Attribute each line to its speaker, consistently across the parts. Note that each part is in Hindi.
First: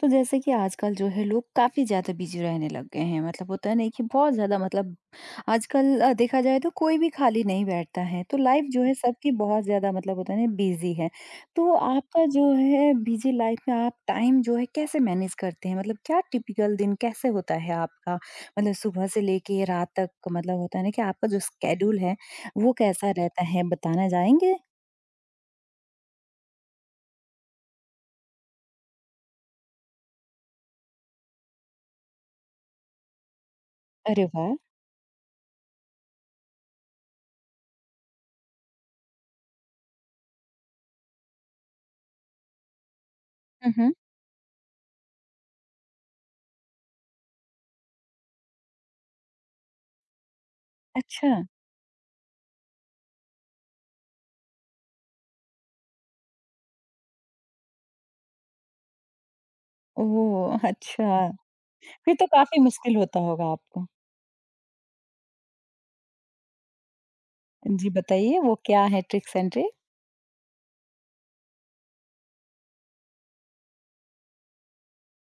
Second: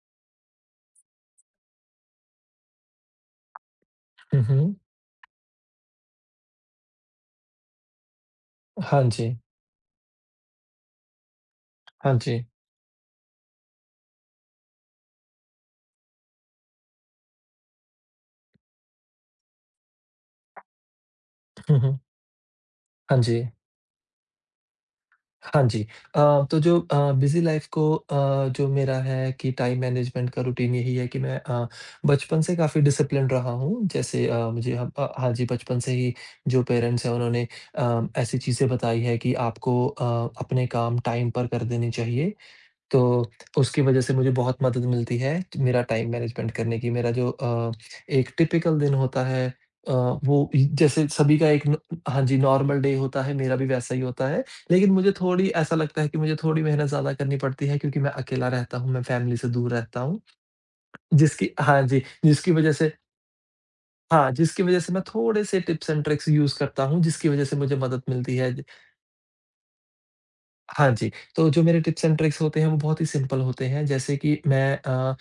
Speaker 1: तो जैसे कि आजकल जो है लोग काफ़ी ज़्यादा बिजी रहने लग गए हैं मतलब होता है नहीं कि बहुत
Speaker 2: हुँ,
Speaker 1: ज़्यादा
Speaker 2: हुँ।
Speaker 1: मतलब आजकल देखा जाए तो कोई भी खाली नहीं बैठता है तो लाइफ जो है
Speaker 2: हाँ
Speaker 1: सबकी
Speaker 2: जी,
Speaker 1: बहुत ज़्यादा मतलब होता है ना बिजी है। तो
Speaker 2: हाँ
Speaker 1: आपका
Speaker 2: जी।
Speaker 1: जो है बिजी लाइफ में आप टाइम जो है कैसे मैनेज करते हैं, मतलब क्या टिपिकल दिन कैसे होता है आपका? मतलब सुबह से लेके रात तक मतलब होता है ना कि आपका जो
Speaker 2: हुँ,
Speaker 1: स्केड्यूल
Speaker 2: हुँ।
Speaker 1: है वो कैसा
Speaker 2: हाँ
Speaker 1: रहता
Speaker 2: जी,
Speaker 1: है, बताना चाहेंगे?
Speaker 2: हाँ जी। अ, तो जो बिज़ी लाइफ़ को जो मेरा है कि टाइम मैनेजमेंट का रूटीन यही है कि मैं बचपन से काफ़ी डिसिप्लिन्ड रहा हूँ।
Speaker 1: अरे
Speaker 2: जैसे
Speaker 1: वाह।
Speaker 2: मुझे हाँ जी, बचपन से ही जो पेरेंट्स हैं उन्होंने ऐसी चीज़ें बताई है कि आपको अपने काम टाइम पर कर देने चाहिए। तो उसकी
Speaker 1: हम्म।
Speaker 2: वज़ह से मुझे बहुत मदद मिलती है, मेरा टाइम मैनेजमेंट करने की। मेरा जो एक टिपिकल दिन होता है, अ, वो इ जैसे
Speaker 1: अच्छा।
Speaker 2: सभी का एक न हाँ जी, नॉर्मल डे होता है, मेरा भी वैसा ही होता है। लेकिन मुझे थोड़ी ऐसा लगता है कि मुझे थोड़ी मेहनत ज़्यादा करनी पड़ती है क्योंकि मैं अकेला रहता हूँ, मैं फैमिली से दूर रहता हूँ।
Speaker 1: ओह अच्छा,
Speaker 2: जिसकी हाँ जी,
Speaker 1: फिर तो
Speaker 2: जिसकी
Speaker 1: काफ़ी
Speaker 2: वज़ह से
Speaker 1: मुश्किल होता होगा आपको।
Speaker 2: हाँ, जिसकी वज़ह से मैं थोड़े-से टिप्स एंड ट्रिक्स यूज़ करता हूँ, जिसकी वज़ह से मुझे
Speaker 1: जी
Speaker 2: मदद मिलती
Speaker 1: बताइए
Speaker 2: है।
Speaker 1: वो क्या है ट्रिक्स एंड ट्रिक?
Speaker 2: हाँ जी, तो जो मेरे टिप्स एंड ट्रिक्स होते हैं वो बहुत ही सिंपल होते हैं, जैसे कि मैं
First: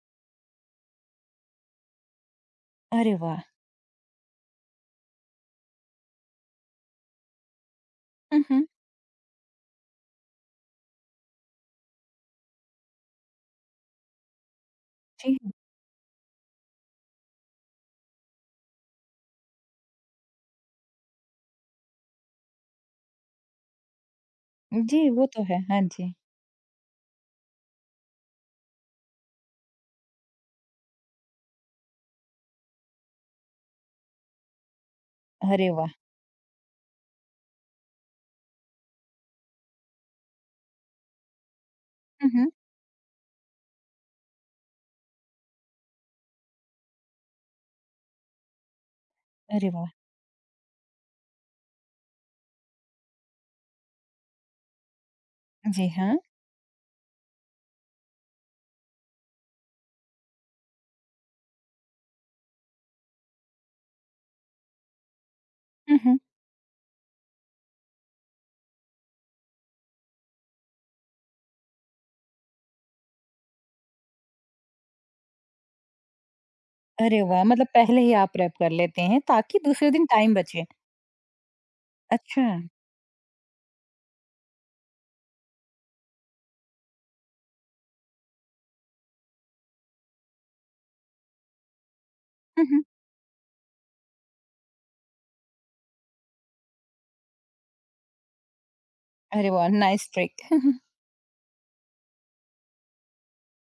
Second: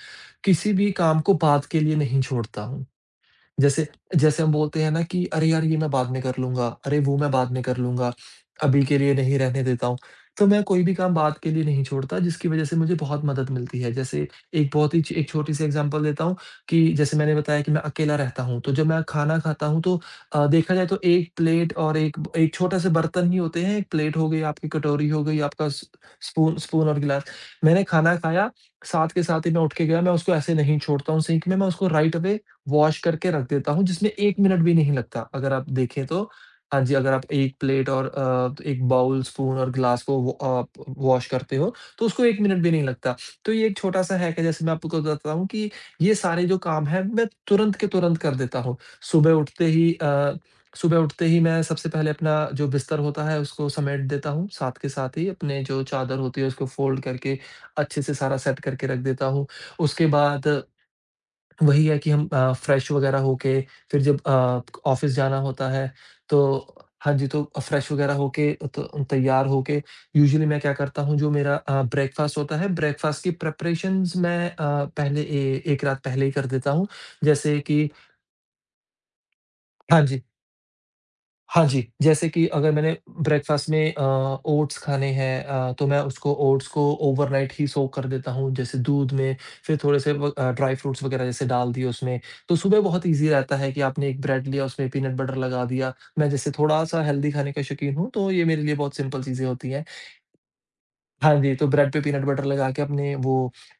Speaker 2: किसी भी काम को बाद के लिए नहीं छोड़ता हूँ।
Speaker 1: अरे वाह!
Speaker 2: जैसे जैसे हम बोलते हैं ना कि अरे यार ये मैं बाद में कर लूँगा, अरे वो मैं बाद में कर लूँगा,
Speaker 1: हुँ, हुँ।
Speaker 2: अभी के लिए नहीं रहने देता हूँ। तो मैं कोई भी काम बाद के लिए नहीं छोड़ता जिसकी वज़ह से मुझे बहुत मदद मिलती है। जैसे एक बहुत ही च एक
Speaker 1: जी,
Speaker 2: छोटी-सी एग्ज़ाम्पल देता हूँ कि, जैसे मैंने बताया कि मैं अकेला रहता हूँ, तो जब मैं खाना खाता हूँ तो देखा जाए तो 1 प्लेट और एक छोटा-सा बर्तन ही होते हैं। 1 प्लेट हो गई, आपकी
Speaker 1: जी
Speaker 2: कटोरी हो
Speaker 1: वो
Speaker 2: गई,
Speaker 1: तो है।
Speaker 2: आपका
Speaker 1: हाँ
Speaker 2: स
Speaker 1: जी।
Speaker 2: स्पून स्पून और गिलास। मैंने खाना खाया, साथ के साथ ही मैं उठ के गया, मैं उसको ऐसे नहीं छोड़ता हूँ सिंक में, मैं उसको राइट अवे वॉश करके रख देता हूँ जिसमें 1 मिनट भी नहीं लगता अगर
Speaker 1: अरे
Speaker 2: आप
Speaker 1: वाह!
Speaker 2: देखें तो। हाँ जी, अगर आप 1 प्लेट और 1 बाउल, स्पून और ग्लास को वो आप वॉश करते हो तो उसको
Speaker 1: हुँ,
Speaker 2: 1
Speaker 1: हुँ।
Speaker 2: मिनट भी नहीं लगता। तो ये एक छोटा-सा हैक है जैसे मैं आपको बताता हूँ कि ये सारे जो काम हैं मैं तुरंत के तुरंत कर देता हूँ। सुबह उठते
Speaker 1: अरे वाह!
Speaker 2: ही अ, सुबह उठते ही मैं सबसे पहले अपना जो बिस्तर होता है उसको समेट देता हूँ। साथ के साथ ही अपने जो
Speaker 1: जी हाँ।
Speaker 2: चादर होती है उसको फ़ोल्ड करके अच्छे से सारा सेट करके रख देता हूँ। उसके बाद वही है कि हम फ्रेश वगैरह होके फिर जब ऑफ़िस जाना होता है
Speaker 1: हुँ, हुँ।
Speaker 2: तो, हाँ जी, तो फ्रेश वगैरह होके तो तैयार होके यूजुअली मैं क्या करता हूँ, जो मेरा ब्रेकफ़ास्ट होता है, ब्रेकफ़ास्ट की प्रिपरेशंस मैं पहले ए 1 रात पहले ही कर देता हूँ।
Speaker 1: अरे वाह!
Speaker 2: जैसे
Speaker 1: मतलब
Speaker 2: कि
Speaker 1: पहले ही आप रैप कर लेते हैं ताकि दूसरे
Speaker 2: हाँ
Speaker 1: दिन
Speaker 2: जी।
Speaker 1: टाइम बचे।
Speaker 2: हाँ जी, जैसे
Speaker 1: अच्छा।
Speaker 2: कि अगर मैंने ब्रेकफ़ास्ट में ओट्स खाने हैं, तो मैं उसको ओट्स को ओवरनाइट ही सोक कर देता हूँ, जैसे दूध में, फिर थोड़े से ड्राई फ्रूट्स वग़ैरह जैसे डाल दिए उसमें। तो
Speaker 1: हुँ,
Speaker 2: सुबह
Speaker 1: हुँ।
Speaker 2: बहुत ईज़ी रहता है कि आपने एक ब्रेड लिया, उसमें पीनट बटर लगा दिया। मैं जैसे थोड़ा-सा हेल्दी खाने का शौकीन हूँ, तो ये मेरे लिए बहुत सिंपल चीज़ें
Speaker 1: अरे वाह!
Speaker 2: होती हैं।
Speaker 1: Nice trick.
Speaker 2: हाँ जी, तो ब्रेड पे पीनट बटर लगा के अपने वो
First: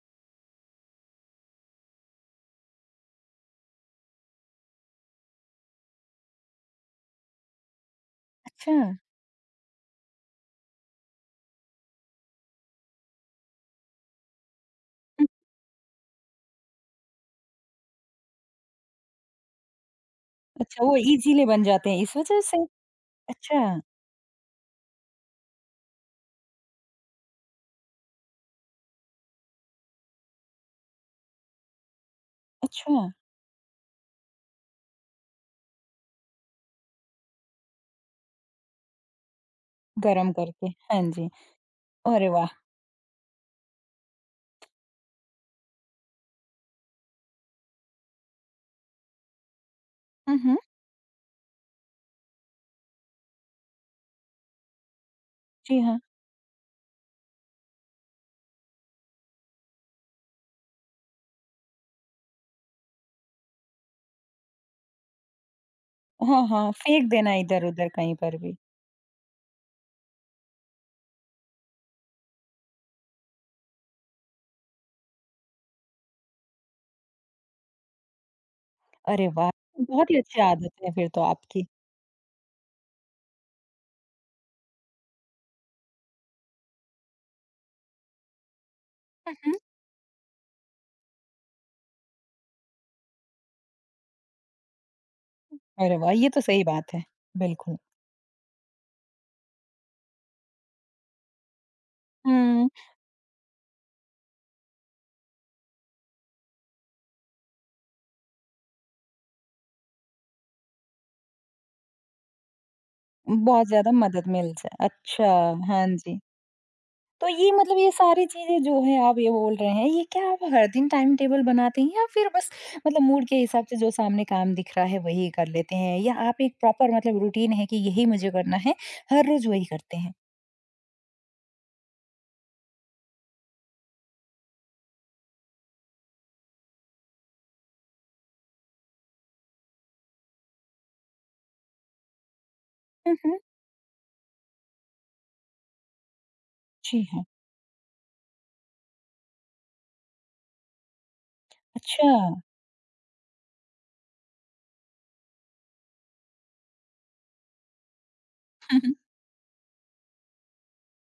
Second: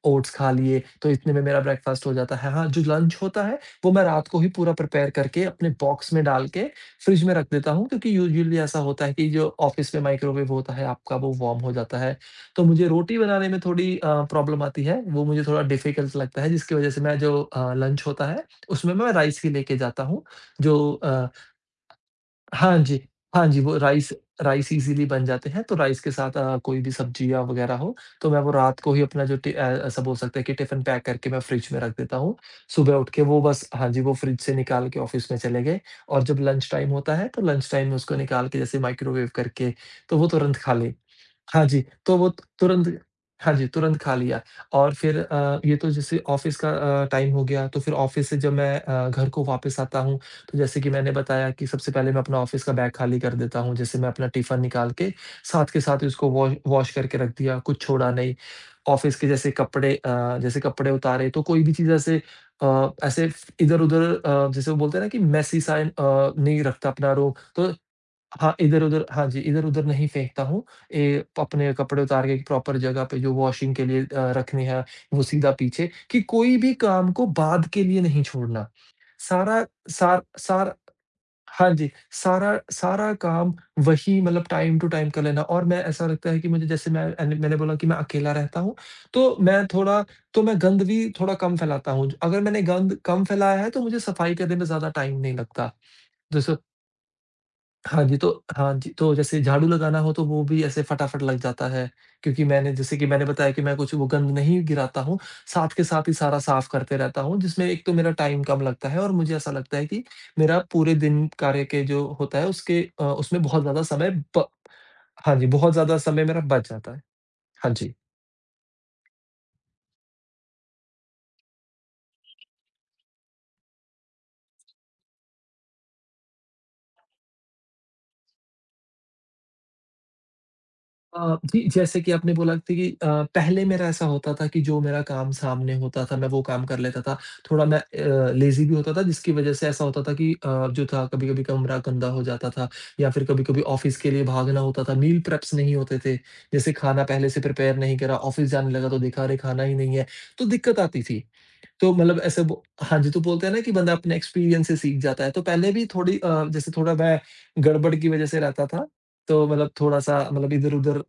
Speaker 2: ओट्स खा लिए, तो इतने में मेरा ब्रेकफ़ास्ट हो जाता है। हाँ, जो लंच होता है, वो मैं रात को ही पूरा प्रिपेयर करके अपने बॉक्स में डाल के फ्रिज में रख देता हूँ क्योंकि यूजुअली
Speaker 1: अच्छा।
Speaker 2: ऐसा होता है कि जो ऑफ़िस में माइक्रोवेव होता है आपका, वो वार्म हो जाता है। तो मुझे रोटी बनाने में थोड़ी प्रॉब्लम आती है,
Speaker 1: हुँ,
Speaker 2: वो मुझे थोड़ा डिफ़िकल्ट लगता है जिसकी वज़ह से मैं जो लंच होता है, उसमें मैं राइस ही लेके जाता हूँ,
Speaker 1: अच्छा
Speaker 2: जो
Speaker 1: वो
Speaker 2: अ
Speaker 1: इज़िली बन जाते हैं इस वज़ह से?
Speaker 2: हाँ जी। हाँ जी, वो
Speaker 1: अच्छा,
Speaker 2: राइस राइस इज़ीली बन जाते हैं, तो राइस के साथ कोई भी सब्जियाँ वग़ैरह हो, तो मैं वो रात को ही अपना ऐसा बोल सकते हैं कि टिफ़िन पैक करके मैं फ्रिज में रख देता हूँ।
Speaker 1: अच्छा।
Speaker 2: सुबह उठ के वो बस हाँ जी, वो फ्रिज से निकाल के ऑफ़िस में चले गए और जब लंच टाइम होता है, तो लंच टाइम में उसको निकाल के जैसे माइक्रोवेव करके, तो वो
Speaker 1: गरम
Speaker 2: तुरंत
Speaker 1: करके।
Speaker 2: खा लेंगे।
Speaker 1: हाँ जी।
Speaker 2: हाँ जी, तो
Speaker 1: अरे
Speaker 2: वो
Speaker 1: वाह!
Speaker 2: तुरंत हाँ जी, तुरंत खा लिया और फिर ये तो जैसे ऑफ़िस का टाइम हो गया, तो फिर ऑफ़िस से जब मैं घर को वापस आता हूँ,
Speaker 1: हुँ, हुँ।
Speaker 2: तो जैसे कि मैंने बताया कि सबसे पहले मैं अपना ऑफ़िस का बैग खाली कर देता हूँ। जैसे मैं अपना टिफ़िन निकाल
Speaker 1: जी
Speaker 2: के
Speaker 1: हाँ।
Speaker 2: साथ ही उसको वॉश वॉश करके रख दिया, कुछ छोड़ा नहीं। ऑफ़िस के जैसे कपड़े अ, जैसे कपड़े उतारे, तो कोई भी चीज़ ऐसे जैसे वो बोलते हैं ना कि मेसी सा,
Speaker 1: हाँ,
Speaker 2: नहीं
Speaker 1: हाँ।
Speaker 2: रखता
Speaker 1: फेंक
Speaker 2: अपना
Speaker 1: देना
Speaker 2: रूम, तो
Speaker 1: इधर-उधर कहीं पर भी।
Speaker 2: हाँ, इधर-उधर हाँ जी, इधर-उधर नहीं फेंकता हूँ। अपने कपड़े उतार के प्रॉपर जगह पे जो वॉशिंग के लिए रखने हैं, वो सीधा पीछे कि कोई भी काम को बाद के लिए नहीं छोड़ना।
Speaker 1: अरे वाह!
Speaker 2: सारा
Speaker 1: बहुत ही
Speaker 2: सार
Speaker 1: अच्छी आदत
Speaker 2: सार
Speaker 1: है फिर तो आपकी।
Speaker 2: हाँ जी, सारा सारा काम वही मतलब टाइम टू टाइम कर लेना। और मैं ऐसा लगता है कि मुझे, जैसे मैं, मैंने बोला कि मैं अकेला रहता हूँ,
Speaker 1: हुँ,
Speaker 2: तो
Speaker 1: हुँ।
Speaker 2: मैं थोड़ा, तो मैं गंद भी थोड़ा कम फैलाता हूँ। अगर मैंने गंद कम फैलाया है, तो मुझे सफाई करने में ज़्यादा टाइम नहीं लगता।
Speaker 1: अरे वाह! ये तो
Speaker 2: जैसे
Speaker 1: सही बात है, बिल्कुल।
Speaker 2: हाँ जी, तो जैसे झाड़ू लगाना हो तो वो भी ऐसे फटाफट लग जाता है, क्योंकि
Speaker 1: हुँ।
Speaker 2: मैंने जैसे कि मैंने बताया कि मैं कुछ वो गंद नहीं गिराता हूँ, साथ के साथ ही सारा साफ करते रहता हूँ, जिसमें एक तो मेरा टाइम कम लगता है और मुझे ऐसा लगता है कि मेरा पूरे दिन कार्य के जो होता है उसके उसमें बहुत
Speaker 1: बहुत
Speaker 2: ज़्यादा
Speaker 1: ज़्यादा
Speaker 2: समय
Speaker 1: मदद
Speaker 2: ब
Speaker 1: मिल जाए अच्छा,
Speaker 2: हाँ जी, बहुत
Speaker 1: हाँ
Speaker 2: ज़्यादा
Speaker 1: जी।
Speaker 2: समय मेरा बच जाता है।
Speaker 1: तो ये
Speaker 2: हाँ
Speaker 1: मतलब ये
Speaker 2: जी।
Speaker 1: सारी चीज़ें जो है आप ये बोल रहे हैं, ये क्या आप हर दिन टाइम टेबल बनाते हैं या फिर बस मतलब मूड के हिसाब से जो सामने काम दिख रहा है वही कर लेते हैं? या आप एक प्रॉपर मतलब रूटीन है कि यही मुझे करना है, हर रोज़ वही करते हैं?
Speaker 2: जी, जैसे कि आपने बोला कि, पहले मेरा ऐसा होता था कि जो मेरा काम सामने होता था, मैं वो काम कर लेता था। थोड़ा मैं लेज़ी भी होता था जिसकी वज़ह से ऐसा होता था कि, अ, जो था कभी-कभी कमरा गंदा हो जाता था या
Speaker 1: हुँ,
Speaker 2: फिर
Speaker 1: हुँ।
Speaker 2: कभी-कभी ऑफ़िस के लिए भागना होता था। मील प्रेप्स नहीं होते थे, जैसे
Speaker 1: जी
Speaker 2: खाना
Speaker 1: हाँ।
Speaker 2: पहले से प्रिपेयर नहीं करा, ऑफ़िस जाने लगा तो देखा, अरे खाना ही नहीं है, तो दिक्कत आती थी। तो
Speaker 1: अच्छा,
Speaker 2: मतलब
Speaker 1: हुँ,
Speaker 2: ऐसे वो हाँ जी, तो बोलते हैं ना कि बंदा अपने एक्सपीरियंस से सीख जाता है। तो पहले भी जैसे थोड़ा मैं गड़बड़ की वज़ह से रहता था।
Speaker 1: हुँ।
Speaker 2: तो मतलब थोड़ा-सा मतलब इधर-उधर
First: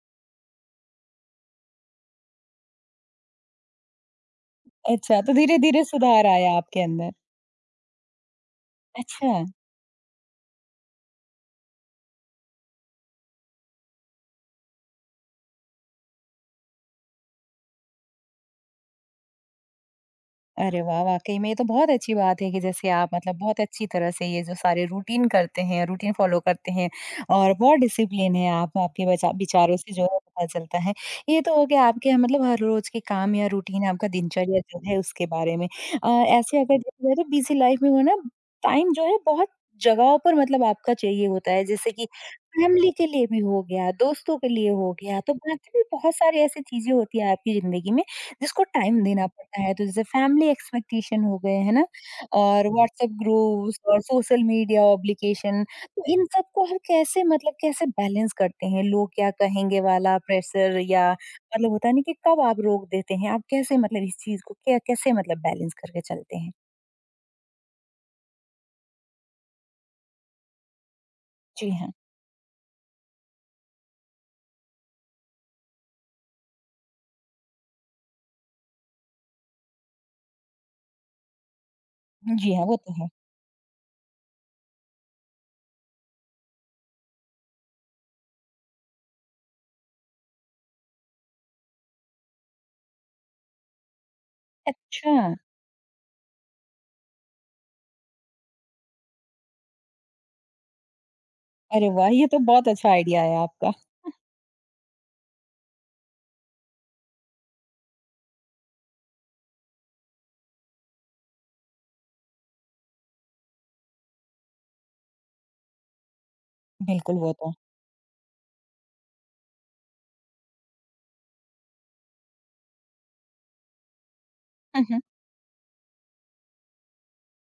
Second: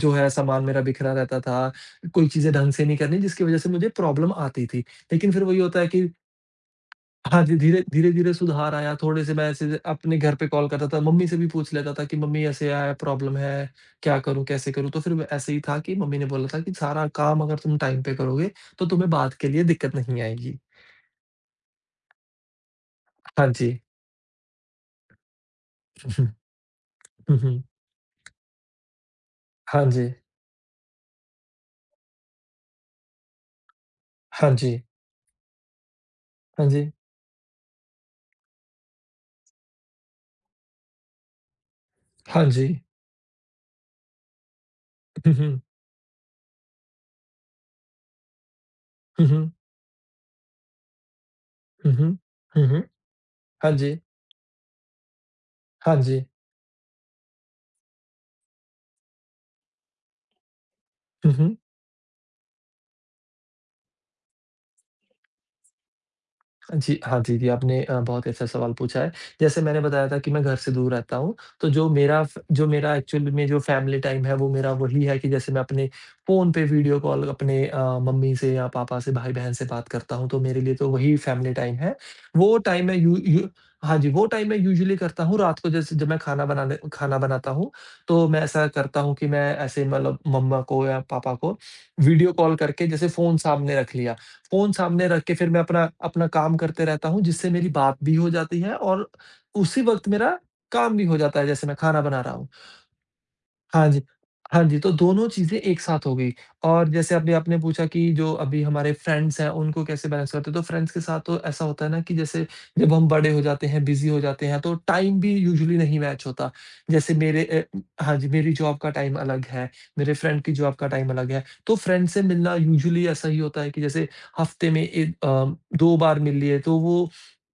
Speaker 2: जो है सामान मेरा बिखरा रहता था। कोई चीज़ें ढंग से नहीं करनी जिसकी वज़ह से मुझे प्रॉब्लम आती थी।
Speaker 1: अच्छा तो
Speaker 2: लेकिन फिर वही होता
Speaker 1: धीरे-धीरे
Speaker 2: है कि,
Speaker 1: सुधार आया आपके अंदर।
Speaker 2: हाँ जी, धीरे-धीरे सुधार आया। थोड़े
Speaker 1: अच्छा।
Speaker 2: से मैं ऐसे अपने घर पे कॉल करता था, मम्मी से भी पूछ लेता था कि मम्मी ऐसे है, प्रॉब्लम है, क्या करूँ, कैसे करूँ? तो फिर वो ऐसे ही था कि मम्मी ने बोला था कि सारा काम अगर तुम टाइम पे करोगे, तो तुम्हें बाद के लिए दिक्कत नहीं आएगी।
Speaker 1: अरे वाह! वाक़ई में ये तो बहुत अच्छी बात है कि जैसे आप मतलब
Speaker 2: 汉
Speaker 1: बहुत
Speaker 2: 鸡，
Speaker 1: अच्छी तरह से ये जो सारे रूटीन करते हैं,
Speaker 2: 嗯
Speaker 1: रूटीन
Speaker 2: 哼，
Speaker 1: फ़ॉलो करते हैं
Speaker 2: 嗯
Speaker 1: और
Speaker 2: 哼，
Speaker 1: बहुत डिसिप्लिन है आप आपके बचा विचारों
Speaker 2: 汉
Speaker 1: से जो
Speaker 2: 鸡，
Speaker 1: है पता चलता है। ये तो हो गया आपके मतलब हर रोज़ के काम या रूटीन आपका
Speaker 2: 汉
Speaker 1: दिनचर्या जो
Speaker 2: 鸡，
Speaker 1: है उसके बारे में। अ, ऐसे
Speaker 2: 汉
Speaker 1: अगर
Speaker 2: 鸡，
Speaker 1: देखा जाए तो बिज़ी लाइफ़ में वो ना टाइम जो है बहुत जगहों पर मतलब आपका चाहिए होता है, जैसे कि
Speaker 2: 汉鸡，
Speaker 1: फैमिली के लिए भी हो गया, दोस्तों के लिए हो गया, तो
Speaker 2: 嗯哼，
Speaker 1: बाकी भी बहुत सारी ऐसी चीज़ें होती हैं आपकी ज़िंदगी में, जिसको टाइम देना
Speaker 2: 嗯哼，
Speaker 1: पड़ता है। तो जैसे फैमिली एक्सपेक्टेशन हो गए, है ना?
Speaker 2: 嗯哼，
Speaker 1: और
Speaker 2: 嗯哼，
Speaker 1: व्हाट्सएप
Speaker 2: 汉
Speaker 1: ग्रुप्स और
Speaker 2: 鸡，
Speaker 1: सोशल मीडिया ऑब्लिगेशन,
Speaker 2: 汉
Speaker 1: तो इन
Speaker 2: 鸡，
Speaker 1: सब को हम कैसे मतलब कैसे बैलेंस करते हैं? लोग क्या कहेंगे वाला प्रेशर या
Speaker 2: 嗯哼。
Speaker 1: मतलब होता नहीं कि कब आप रोक देते हैं? आप कैसे मतलब इस चीज़ को क्या कैसे मतलब बैलेंस करके चलते हैं?
Speaker 2: हाँ जी, हाँ जी, जी, आपने बहुत ही अच्छा सवाल पूछा है। जैसे मैंने बताया था कि मैं घर से दूर रहता हूँ,
Speaker 1: जी
Speaker 2: तो जो
Speaker 1: हाँ।
Speaker 2: मेरा फ जो मेरा एक्चुअल में जो फैमिली टाइम है, वो मेरा वही है कि जैसे मैं अपने फ़ोन पे वीडियो कॉल अपने मम्मी से या पापा से, भाई-बहन से बात करता हूँ, तो मेरे लिए तो वही फैमिली टाइम है।
Speaker 1: जी
Speaker 2: वो
Speaker 1: हाँ, वो
Speaker 2: टाइम मैं
Speaker 1: तो है।
Speaker 2: यू यू हाँ जी, वो टाइम मैं यूजुअली करता हूँ रात को, जैसे जब मैं खाना बनाता हूँ, तो मैं ऐसा करता हूँ कि मैं ऐसे मतलब मम्मा को या पापा को वीडियो कॉल करके जैसे फ़ोन सामने रख लिया। फ़ोन सामने
Speaker 1: अच्छा!
Speaker 2: रख के फिर मैं अपना अपना काम करते रहता हूँ, जिससे मेरी बात भी हो जाती है और उसी वक़्त मेरा काम भी हो जाता है, जैसे मैं
Speaker 1: अरे
Speaker 2: खाना
Speaker 1: वाह!
Speaker 2: बना
Speaker 1: ये
Speaker 2: रहा
Speaker 1: तो
Speaker 2: हूँ।
Speaker 1: बहुत अच्छा आइडिया है आपका।
Speaker 2: हाँ जी। हाँ जी, तो दोनों चीज़ें एक साथ हो गई। और जैसे अभी आपने पूछा कि जो अभी हमारे फ्रेंड्स हैं, उनको कैसे बैलेंस करते हैं, तो फ्रेंड्स के साथ तो ऐसा होता है ना कि जैसे जब हम बड़े हो जाते हैं, बिज़ी हो जाते हैं, तो टाइम भी यूजुअली नहीं मैच होता। जैसे
Speaker 1: बिल्कुल, वो
Speaker 2: मेरे
Speaker 1: तो।
Speaker 2: अ, हाँ जी, मेरी जॉब का टाइम अलग है, मेरे फ्रेंड की जॉब का टाइम अलग है, तो फ्रेंड से मिलना यूजुअली ऐसा ही होता है कि जैसे हफ़्ते में
Speaker 1: हुँ, हुँ।
Speaker 2: 2 बार मिल लिए, तो वो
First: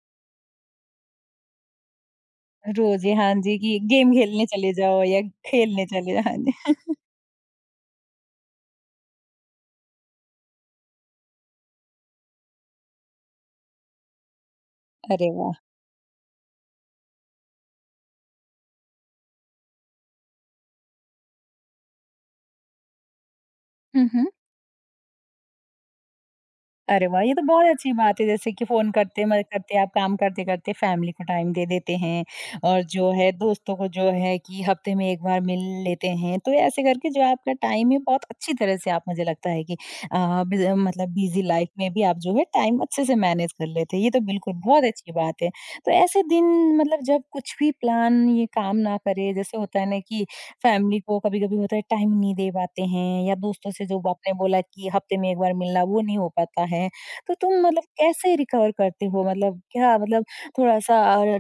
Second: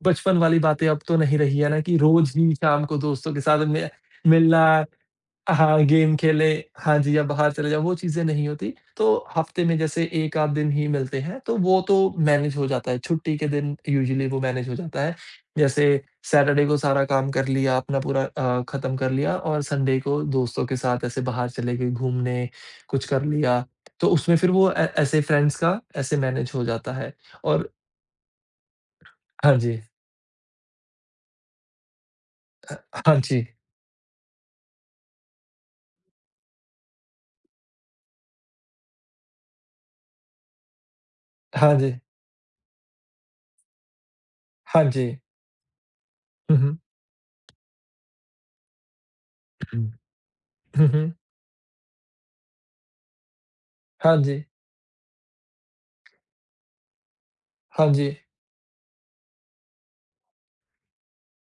Speaker 2: बचपन वाली बातें अब तो नहीं रही है ना कि रोज़ ही शाम को
Speaker 1: रोज़ ही हाँ
Speaker 2: दोस्तों के
Speaker 1: जी,
Speaker 2: साथ
Speaker 1: कि
Speaker 2: में
Speaker 1: गेम खेलने
Speaker 2: मिलना,
Speaker 1: चले जाओ या
Speaker 2: हाँ,
Speaker 1: खेलने चले
Speaker 2: गेम
Speaker 1: जाओ। हाँ
Speaker 2: खेले,
Speaker 1: जी।
Speaker 2: हाँ जी, या बाहर चले जाओ, वो चीज़ें नहीं होती। तो हफ्ते में जैसे 1 आध दिन ही मिलते हैं, तो वो तो मैनेज हो जाता है, छुट्टी के दिन यूजुअली वो मैनेज हो जाता है।
Speaker 1: अरे वाह!
Speaker 2: जैसे सैटरडे को सारा काम कर लिया, अपना पूरा खत्म कर लिया और संडे को दोस्तों के साथ ऐसे बाहर चले गए घूमने, कुछ कर लिया,
Speaker 1: हुँ,
Speaker 2: तो
Speaker 1: हुँ।
Speaker 2: उसमें फिर वो ऐ ऐसे फ्रेंड्स का ऐसे मैनेज हो जाता
Speaker 1: अरे
Speaker 2: है।
Speaker 1: वाह! ये तो बहुत
Speaker 2: और
Speaker 1: अच्छी बात है जैसे कि फ़ोन करते मदद
Speaker 2: हाँ
Speaker 1: करते
Speaker 2: जी,
Speaker 1: आप काम करते-करते फैमिली को टाइम दे देते हैं
Speaker 2: अ,
Speaker 1: और जो
Speaker 2: हाँ
Speaker 1: है
Speaker 2: जी,
Speaker 1: दोस्तों को जो है कि हफ्ते में 1 बार मिल लेते हैं। तो ऐसे करके जो आपका टाइम है बहुत अच्छी तरह से आप मुझे लगता है कि अ, बिज़ मतलब बिज़ी लाइफ़
Speaker 2: हाँ
Speaker 1: में
Speaker 2: जी,
Speaker 1: भी आप जो है टाइम अच्छे से मैनेज कर लेते हैं। ये तो बिल्कुल बहुत
Speaker 2: हाँ जी।
Speaker 1: अच्छी बात है। तो ऐसे दिन
Speaker 2: हुँ, हुँ।
Speaker 1: मतलब जब कुछ भी प्लान ये काम ना करे, जैसे होता है ना कि
Speaker 2: हुँ,
Speaker 1: फैमिली
Speaker 2: हुँ।
Speaker 1: को कभी-कभी होता है टाइम नहीं दे पाते हैं या दोस्तों से जो
Speaker 2: हाँ
Speaker 1: आपने
Speaker 2: जी,
Speaker 1: बोला कि हफ्ते में 1 बार मिलना वो नहीं हो पाता है। तो तुम मतलब
Speaker 2: हाँ जी।
Speaker 1: कैसे रिकवर करते हो? मतलब क्या मतलब थोड़ा-सा अ,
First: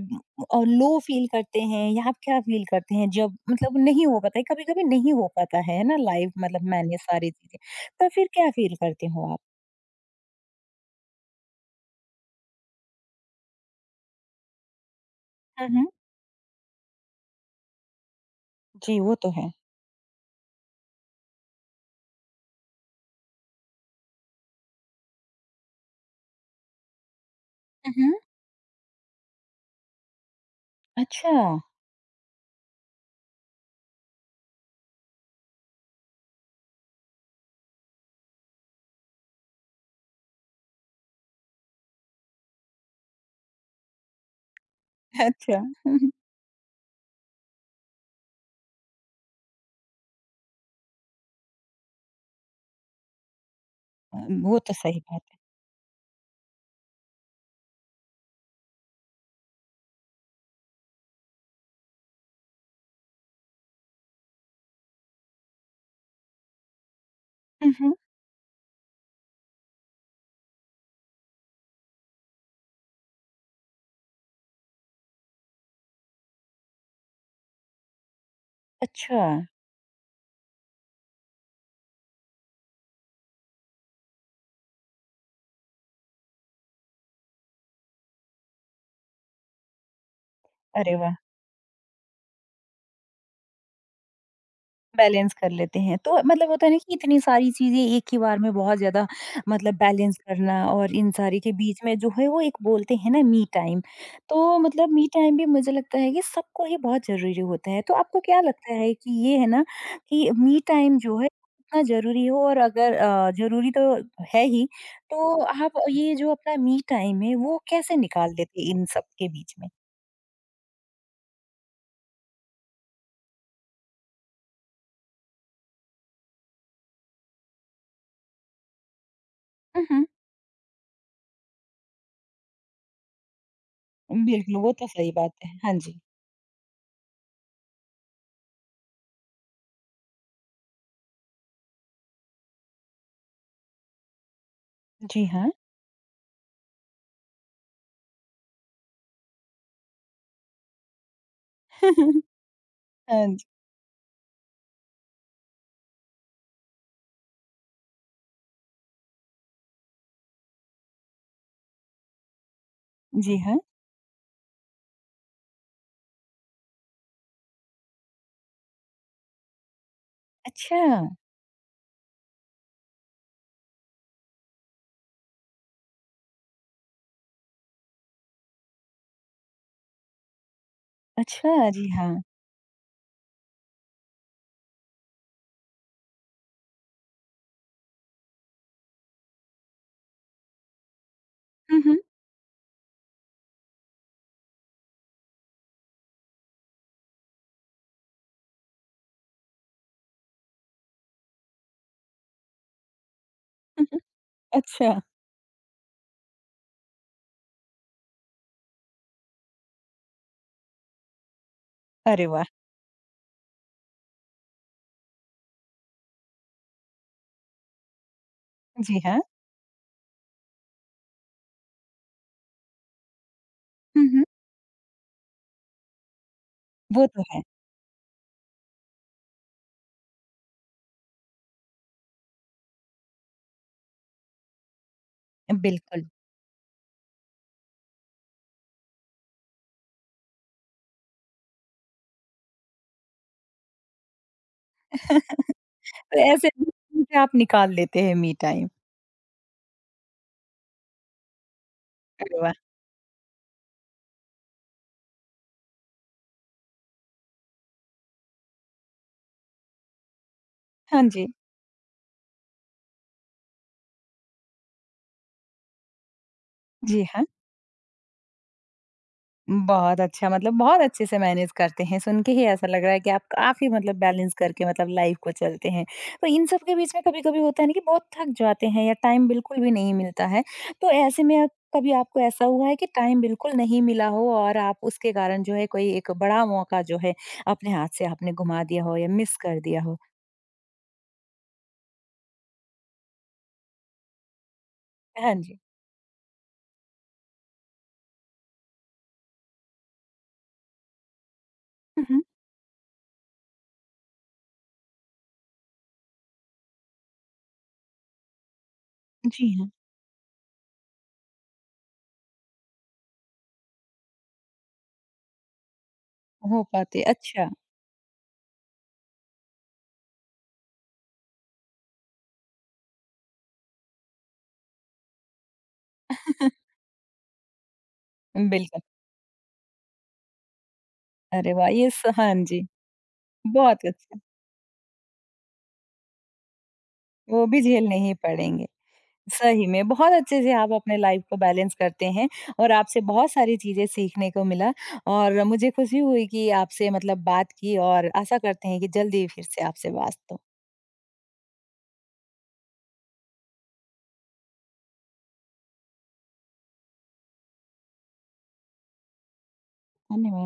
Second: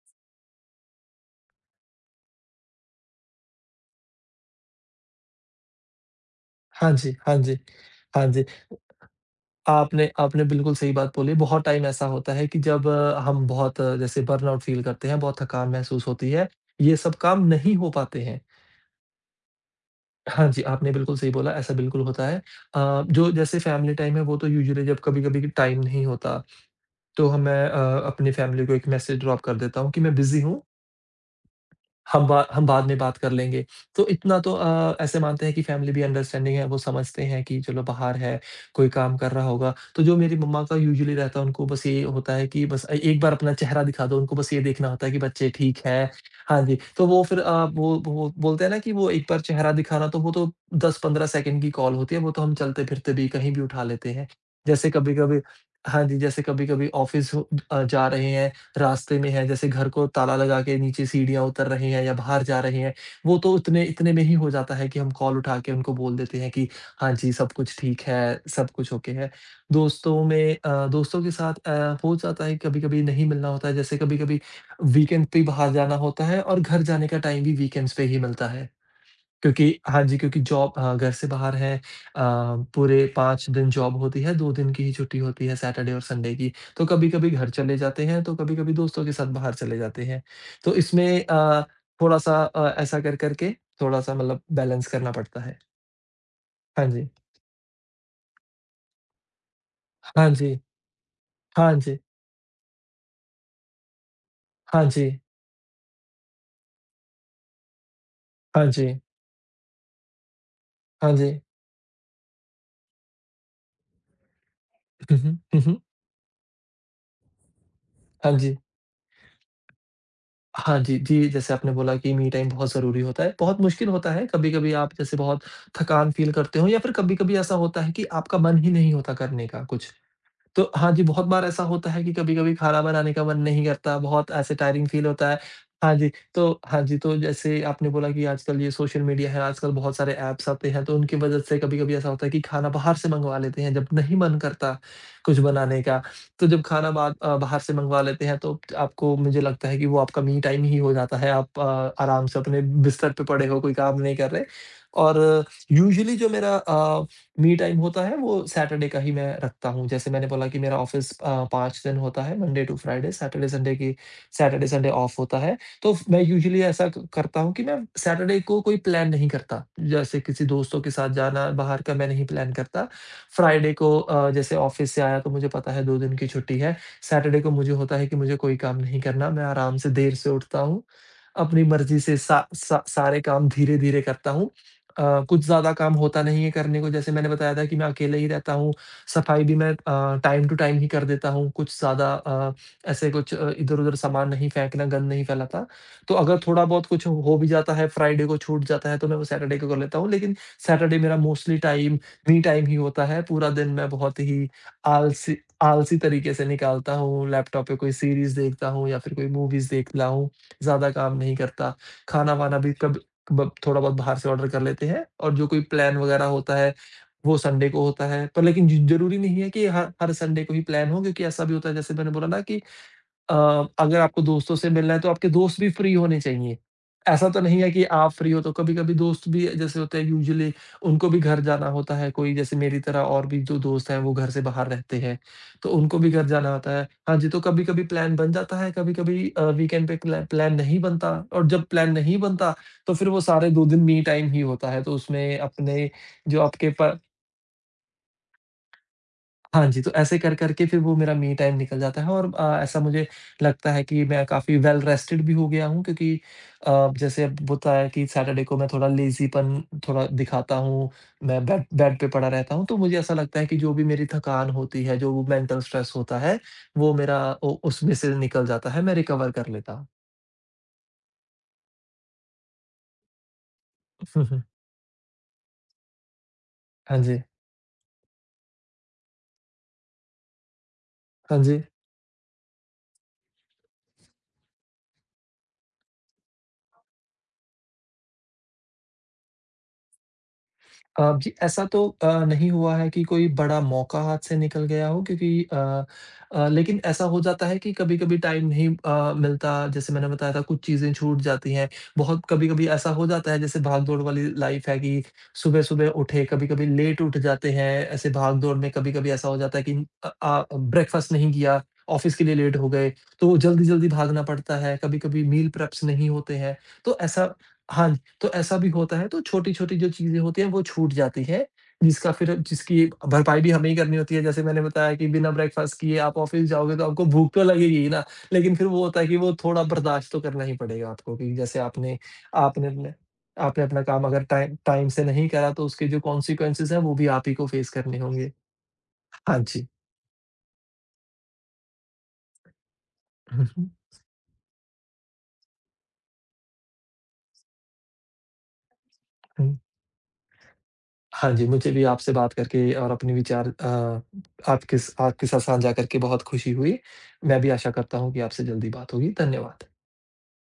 Speaker 1: अ, लो फील करते हैं या आप क्या फील करते हैं जब मतलब नहीं हो पाता है, कभी-कभी नहीं हो पाता है ना लाइफ मतलब
Speaker 2: हाँ
Speaker 1: मैनेज
Speaker 2: जी,
Speaker 1: सारी
Speaker 2: हाँ
Speaker 1: चीज़ें,
Speaker 2: जी।
Speaker 1: तो
Speaker 2: हाँ
Speaker 1: फिर
Speaker 2: जी,
Speaker 1: क्या फील करते हो आप?
Speaker 2: आपने आपने बिल्कुल सही बात बोली। बहुत टाइम ऐसा होता है कि जब हम बहुत जैसे बर्नआउट फ़ील करते हैं, बहुत
Speaker 1: हुँ,
Speaker 2: थकान
Speaker 1: हुँ।
Speaker 2: महसूस होती है, ये सब काम नहीं हो पाते हैं।
Speaker 1: जी, वो तो है।
Speaker 2: हाँ जी, आपने बिल्कुल सही बोला, ऐसा बिल्कुल होता है। जो जैसे फैमिली टाइम है, वो तो यूजुअली जब कभी-कभी टाइम नहीं होता, तो ह मैं
Speaker 1: हुँ, हुँ।
Speaker 2: अपनी फैमिली को एक मैसेज ड्रॉप कर देता हूँ कि मैं बिज़ी हूँ।
Speaker 1: अच्छा।
Speaker 2: हम बाद में बात कर लेंगे। तो इतना तो ऐसे मानते हैं कि फैमिली भी अंडरस्टैंडिंग है, वो समझते हैं कि चलो बाहर है, कोई काम कर रहा होगा। तो जो मेरी मम्मा का यूजुअली रहता है, उनको बस ये होता है कि बस एक बार अपना चेहरा दिखा दो, उनको बस ये देखना होता है कि बच्चे
Speaker 1: अच्छा।
Speaker 2: ठीक हैं। हाँ जी, तो वो फिर वो बोलते हैं ना कि वो एक बार चेहरा दिखाना तो वो तो 10-15 सेकंड की कॉल होती है, वो तो हम चलते-फिरते भी कहीं भी उठा लेते
Speaker 1: अ,
Speaker 2: हैं।
Speaker 1: वो तो
Speaker 2: जैसे
Speaker 1: सही बात है।
Speaker 2: कभी-कभी हाँ जी, जैसे कभी-कभी ऑफ़िस हो जा रहे हैं रास्ते में हैं, जैसे घर को ताला लगा के नीचे सीढ़ियाँ उतर रहे हैं या बाहर जा रहे हैं, वो तो इतने इतने में ही हो जाता है कि हम कॉल उठा के उनको बोल देते हैं कि हाँ जी, सब
Speaker 1: हुँ,
Speaker 2: कुछ
Speaker 1: हुँ।
Speaker 2: ठीक है, सब कुछ ओके है। दोस्तों में दोस्तों के साथ हो जाता है कभी-कभी नहीं मिलना होता है, जैसे कभी-कभी वीकेंड पे ही बाहर जाना होता है और घर जाने का टाइम भी वीकेंड्स पे ही मिलता है।
Speaker 1: अच्छा,
Speaker 2: क्योंकि हाँ जी, क्योंकि जॉब घर से बाहर हैं पूरे 5 दिन जॉब होती है, 2 दिन की ही छुट्टी होती है सैटरडे और संडे की। तो कभी-कभी घर चले जाते हैं, तो कभी-कभी दोस्तों के साथ बाहर चले जाते हैं। तो
Speaker 1: अरे
Speaker 2: इसमें
Speaker 1: वाह!
Speaker 2: थोड़ा-सा ऐसा कर कर के थोड़ा-सा मतलब बैलेंस करना
Speaker 1: बैलेंस
Speaker 2: पड़ता
Speaker 1: कर
Speaker 2: है।
Speaker 1: लेते हैं। तो मतलब होता है ना
Speaker 2: हाँ
Speaker 1: कि
Speaker 2: जी,
Speaker 1: इतनी सारी चीज़ें एक ही बार में बहुत ज़्यादा मतलब बैलेंस
Speaker 2: हाँ
Speaker 1: करना
Speaker 2: जी,
Speaker 1: और इन सारी के
Speaker 2: हाँ
Speaker 1: बीच में
Speaker 2: जी,
Speaker 1: जो है वो एक बोलते हैं ना मी टाइम। तो
Speaker 2: हाँ
Speaker 1: मतलब मी
Speaker 2: जी,
Speaker 1: टाइम भी मुझे लगता है कि सबको ही बहुत ज़रूरी होता है। तो आपको क्या
Speaker 2: हाँ
Speaker 1: लगता
Speaker 2: जी,
Speaker 1: है कि ये है ना कि मी टाइम
Speaker 2: हाँ
Speaker 1: जो है
Speaker 2: जी।
Speaker 1: कितना ज़रूरी हो, और अगर ज़रूरी तो है ही,
Speaker 2: हुँ, हुँ,
Speaker 1: तो
Speaker 2: हुँ,
Speaker 1: आप
Speaker 2: हुँ।
Speaker 1: ये जो अपना मी टाइम है वो कैसे
Speaker 2: हाँ
Speaker 1: निकाल
Speaker 2: जी।
Speaker 1: लेते हैं इन सब के बीच में?
Speaker 2: हाँ जी, जी, जैसे आपने बोला कि मी टाइम बहुत ज़रूरी होता है। बहुत मुश्किल होता है, कभी-कभी आप जैसे बहुत थकान फ़ील करते हो या फिर कभी-कभी ऐसा होता है कि आपका मन ही नहीं होता करने का
Speaker 1: हुँ,
Speaker 2: कुछ।
Speaker 1: हुँ।
Speaker 2: तो हाँ जी, बहुत बार ऐसा होता है कि कभी-कभी खाना बनाने का मन नहीं करता, बहुत ऐसे
Speaker 1: बिल्कुल, वो तो
Speaker 2: टायरिंग फ़ील
Speaker 1: सही
Speaker 2: होता
Speaker 1: बात
Speaker 2: है।
Speaker 1: है। हाँ जी।
Speaker 2: हाँ जी, तो जैसे आपने बोला कि आजकल ये सोशल मीडिया है, आजकल बहुत सारे ऐप्स आते हैं, तो उनकी वज़ह से कभी-कभी ऐसा होता है कि खाना बाहर से मँगवा लेते हैं, जब नहीं मन करता
Speaker 1: जी
Speaker 2: कुछ
Speaker 1: हाँ।
Speaker 2: बनाने का। तो जब खाना बाहर से मँगवा लेते हैं, तो आपको मुझे लगता है कि वो आपका मी टाइम ही हो जाता है। आप आराम से अपने बिस्तर पे
Speaker 1: हाँ
Speaker 2: पड़े हो, कोई काम नहीं कर रहे और यूजुअली जो मेरा मी टाइम होता है वो सैटरडे का ही मैं रखता हूँ। जैसे मैंने बोला कि मेरा ऑफ़िस 5 दिन होता है मंडे टू फ्राइडे,
Speaker 1: जी हाँ।
Speaker 2: सैटरडे संडे ऑफ होता है। तो फ मैं यूजुअली ऐसा क करता हूँ कि मैं सैटरडे को कोई प्लान नहीं करता। जैसे किसी दोस्तों के
Speaker 1: अच्छा!
Speaker 2: साथ जाना बाहर का मैं नहीं प्लान करता। फ्राइडे को जैसे ऑफ़िस से आया तो मुझे पता है 2 दिन की छुट्टी है। सैटरडे को मुझे होता है कि मुझे कोई काम नहीं करना, मैं आराम से देर से उठता हूँ। अपनी
Speaker 1: अच्छा, जी
Speaker 2: मर्ज़ी से
Speaker 1: हाँ।
Speaker 2: सा सा सारे काम धीरे-धीरे करता हूँ। कुछ ज़्यादा काम होता नहीं है करने को, जैसे मैंने बताया था कि मैं अकेले ही रहता हूँ, सफाई भी मैं टाइम टू टाइम ही कर देता हूँ, कुछ
Speaker 1: हुँ, हुँ,
Speaker 2: ज़्यादा ऐसे कुछ इधर-उधर सामान नहीं फेंकना, गंद नहीं फैलाता। तो अगर थोड़ा बहुत कुछ हो भी जाता है, फ्राइडे को छूट जाता है, तो मैं वो सैटरडे को कर लेता हूँ, लेकिन सैटरडे मेरा मोस्टली टाइम मी टाइम ही होता है, पूरा दिन
Speaker 1: हुँ,
Speaker 2: मैं
Speaker 1: हुँ।
Speaker 2: बहुत ही
Speaker 1: अच्छा,
Speaker 2: आलसी आलसी तरीके से निकालता हूँ, लैपटॉप पे कोई सीरीज़ देखता हूँ या फिर कोई मूवीज़ देख रहा हूँ, ज़्यादा काम नहीं करता,
Speaker 1: अरे वाह!
Speaker 2: खाना-वाना भी कभी ब थोड़ा बहुत बाहर से ऑर्डर कर लेते हैं और जो कोई प्लान वगैरह होता है, वो संडे को होता है। पर लेकिन ज
Speaker 1: जी
Speaker 2: ज़रूरी
Speaker 1: हाँ।
Speaker 2: नहीं है कि हर हर संडे को ही प्लान हो क्योंकि ऐसा भी होता है जैसे मैंने बोला ना कि अ, अगर
Speaker 1: हुँ,
Speaker 2: आपको
Speaker 1: हुँ।
Speaker 2: दोस्तों से मिलना है तो आपके दोस्त भी फ्री होने चाहिए।
Speaker 1: वो तो
Speaker 2: ऐसा तो
Speaker 1: है,
Speaker 2: नहीं है कि आप फ्री हो तो कभी-कभी दोस्त भी जैसे होते हैं यूजुअली उनको भी घर जाना होता है, कोई जैसे मेरी तरह और भी जो दोस्त हैं वो घर से बाहर रहते हैं, तो उनको
Speaker 1: बिल्कुल।
Speaker 2: भी घर जाना होता है। हाँ जी, तो कभी-कभी प्लान बन जाता है, कभी-कभी वीकेंड पे प्लान नहीं बनता और जब प्लान नहीं बनता तो फिर वो सारे 2 दिन मी टाइम ही होता है। तो उसमें अपने
Speaker 1: तो
Speaker 2: जो
Speaker 1: ऐसे
Speaker 2: आपके प
Speaker 1: में आप निकाल लेते हैं मी टाइम।
Speaker 2: हाँ जी, तो ऐसे कर कर के फिर वो मेरा मी टाइम निकल जाता है और
Speaker 1: अरे वाह!
Speaker 2: ऐसा मुझे लगता है कि मैं काफ़ी वेल रेस्टेड भी हो गया हूँ क्योंकि जैसे अब होता है कि सैटरडे को मैं थोड़ा लेज़ीपन थोड़ा दिखाता हूँ,
Speaker 1: हाँ जी।
Speaker 2: मैं बेड बेड पे पड़ा रहता हूँ, तो मुझे ऐसा लगता है कि जो भी मेरी थकान होती है, जो वो मेंटल स्ट्रेस होता है, वो
Speaker 1: जी
Speaker 2: मेरा
Speaker 1: हाँ।
Speaker 2: उ उसमें से निकल जाता है, मैं रिकवर कर लेता हूँ।
Speaker 1: बहुत अच्छा मतलब बहुत अच्छे से मैनेज करते हैं, सुन के ही ऐसा लग रहा है कि आप काफ़ी मतलब बैलेंस करके मतलब लाइफ को चलते हैं। तो इन सब के बीच
Speaker 2: हाँ
Speaker 1: में
Speaker 2: जी।
Speaker 1: कभी-कभी होता है ना कि बहुत थक जाते हैं या टाइम बिल्कुल भी नहीं मिलता है, तो ऐसे में
Speaker 2: हाँ जी।
Speaker 1: कभी आपको ऐसा हुआ है कि टाइम बिल्कुल नहीं मिला हो और आप उसके कारण जो है कोई एक बड़ा मौका जो है अपने हाथ से आपने गुमा दिया हो या मिस कर दिया हो?
Speaker 2: जी, ऐसा तो नहीं हुआ है कि कोई बड़ा मौका हाथ से निकल गया हो
Speaker 1: हाँ
Speaker 2: क्योंकि
Speaker 1: जी।
Speaker 2: लेकिन ऐसा हो जाता है कि कभी-कभी टाइम नहीं मिलता जैसे मैंने बताया था कुछ चीज़ें छूट जाती हैं।
Speaker 1: हुँ, हुँ।
Speaker 2: बहुत कभी-कभी ऐसा हो जाता है जैसे भाग-दौड़ वाली लाइफ़ है कि सुबह-सुबह उठे, कभी-कभी लेट उठ जाते हैं। ऐसे भाग-दौड़ में कभी-कभी ऐसा हो
Speaker 1: जी
Speaker 2: जाता है
Speaker 1: हाँ,
Speaker 2: कि ब्रेकफ़ास्ट नहीं किया, ऑफ़िस के लिए लेट हो गए, तो जल्दी-जल्दी भागना पड़ता है। कभी-कभी मील प्रेप्स नहीं होते हैं,
Speaker 1: हो
Speaker 2: तो
Speaker 1: पाते
Speaker 2: ऐसा
Speaker 1: अच्छा।
Speaker 2: हाँ तो ऐसा भी होता है तो छोटी-छोटी जो चीज़ें होती हैं वो छूट जाती हैं, जिसका फिर जिसकी भरपाई भी हमें ही करनी होती है। जैसे मैंने बताया कि बिना ब्रेकफ़ास्ट किए आप ऑफ़िस जाओगे तो आपको भूख तो लगेगी ही ना, लेकिन फिर
Speaker 1: बिल्कुल।
Speaker 2: वो होता है कि वो थोड़ा बर्दाश्त तो करना ही पड़ेगा आपको कि
Speaker 1: अरे
Speaker 2: जैसे
Speaker 1: वाह! ये
Speaker 2: आपने
Speaker 1: स हाँ जी,
Speaker 2: आपने अपने आपने अपना
Speaker 1: बहुत
Speaker 2: काम
Speaker 1: अच्छा।
Speaker 2: अगर टाइम टाइम से नहीं करा तो उसके जो कॉन्सिक्वेंसेज़ हैं वो भी आप ही
Speaker 1: वो
Speaker 2: को
Speaker 1: भी
Speaker 2: फ़ेस
Speaker 1: झेलने
Speaker 2: करने
Speaker 1: ही
Speaker 2: होंगे।
Speaker 1: पड़ेंगे।
Speaker 2: हाँ
Speaker 1: सही
Speaker 2: जी।
Speaker 1: में, बहुत अच्छे से आप अपने लाइफ को बैलेंस करते हैं और आपसे बहुत
Speaker 2: हुँ,
Speaker 1: सारी
Speaker 2: हुँ।
Speaker 1: चीज़ें सीखने को मिला और मुझे खुशी हुई कि आपसे मतलब बात की, और आशा करते हैं कि जल्दी फिर
Speaker 2: हुँ।
Speaker 1: से आपसे बात हो।
Speaker 2: हाँ जी, मुझे भी आपसे बात करके और अपने विचार आपके साथ साझा करके बहुत खुशी हुई। मैं भी आशा करता हूँ कि आपसे जल्दी बात होगी। धन्यवाद।
Speaker 1: धन्यवाद।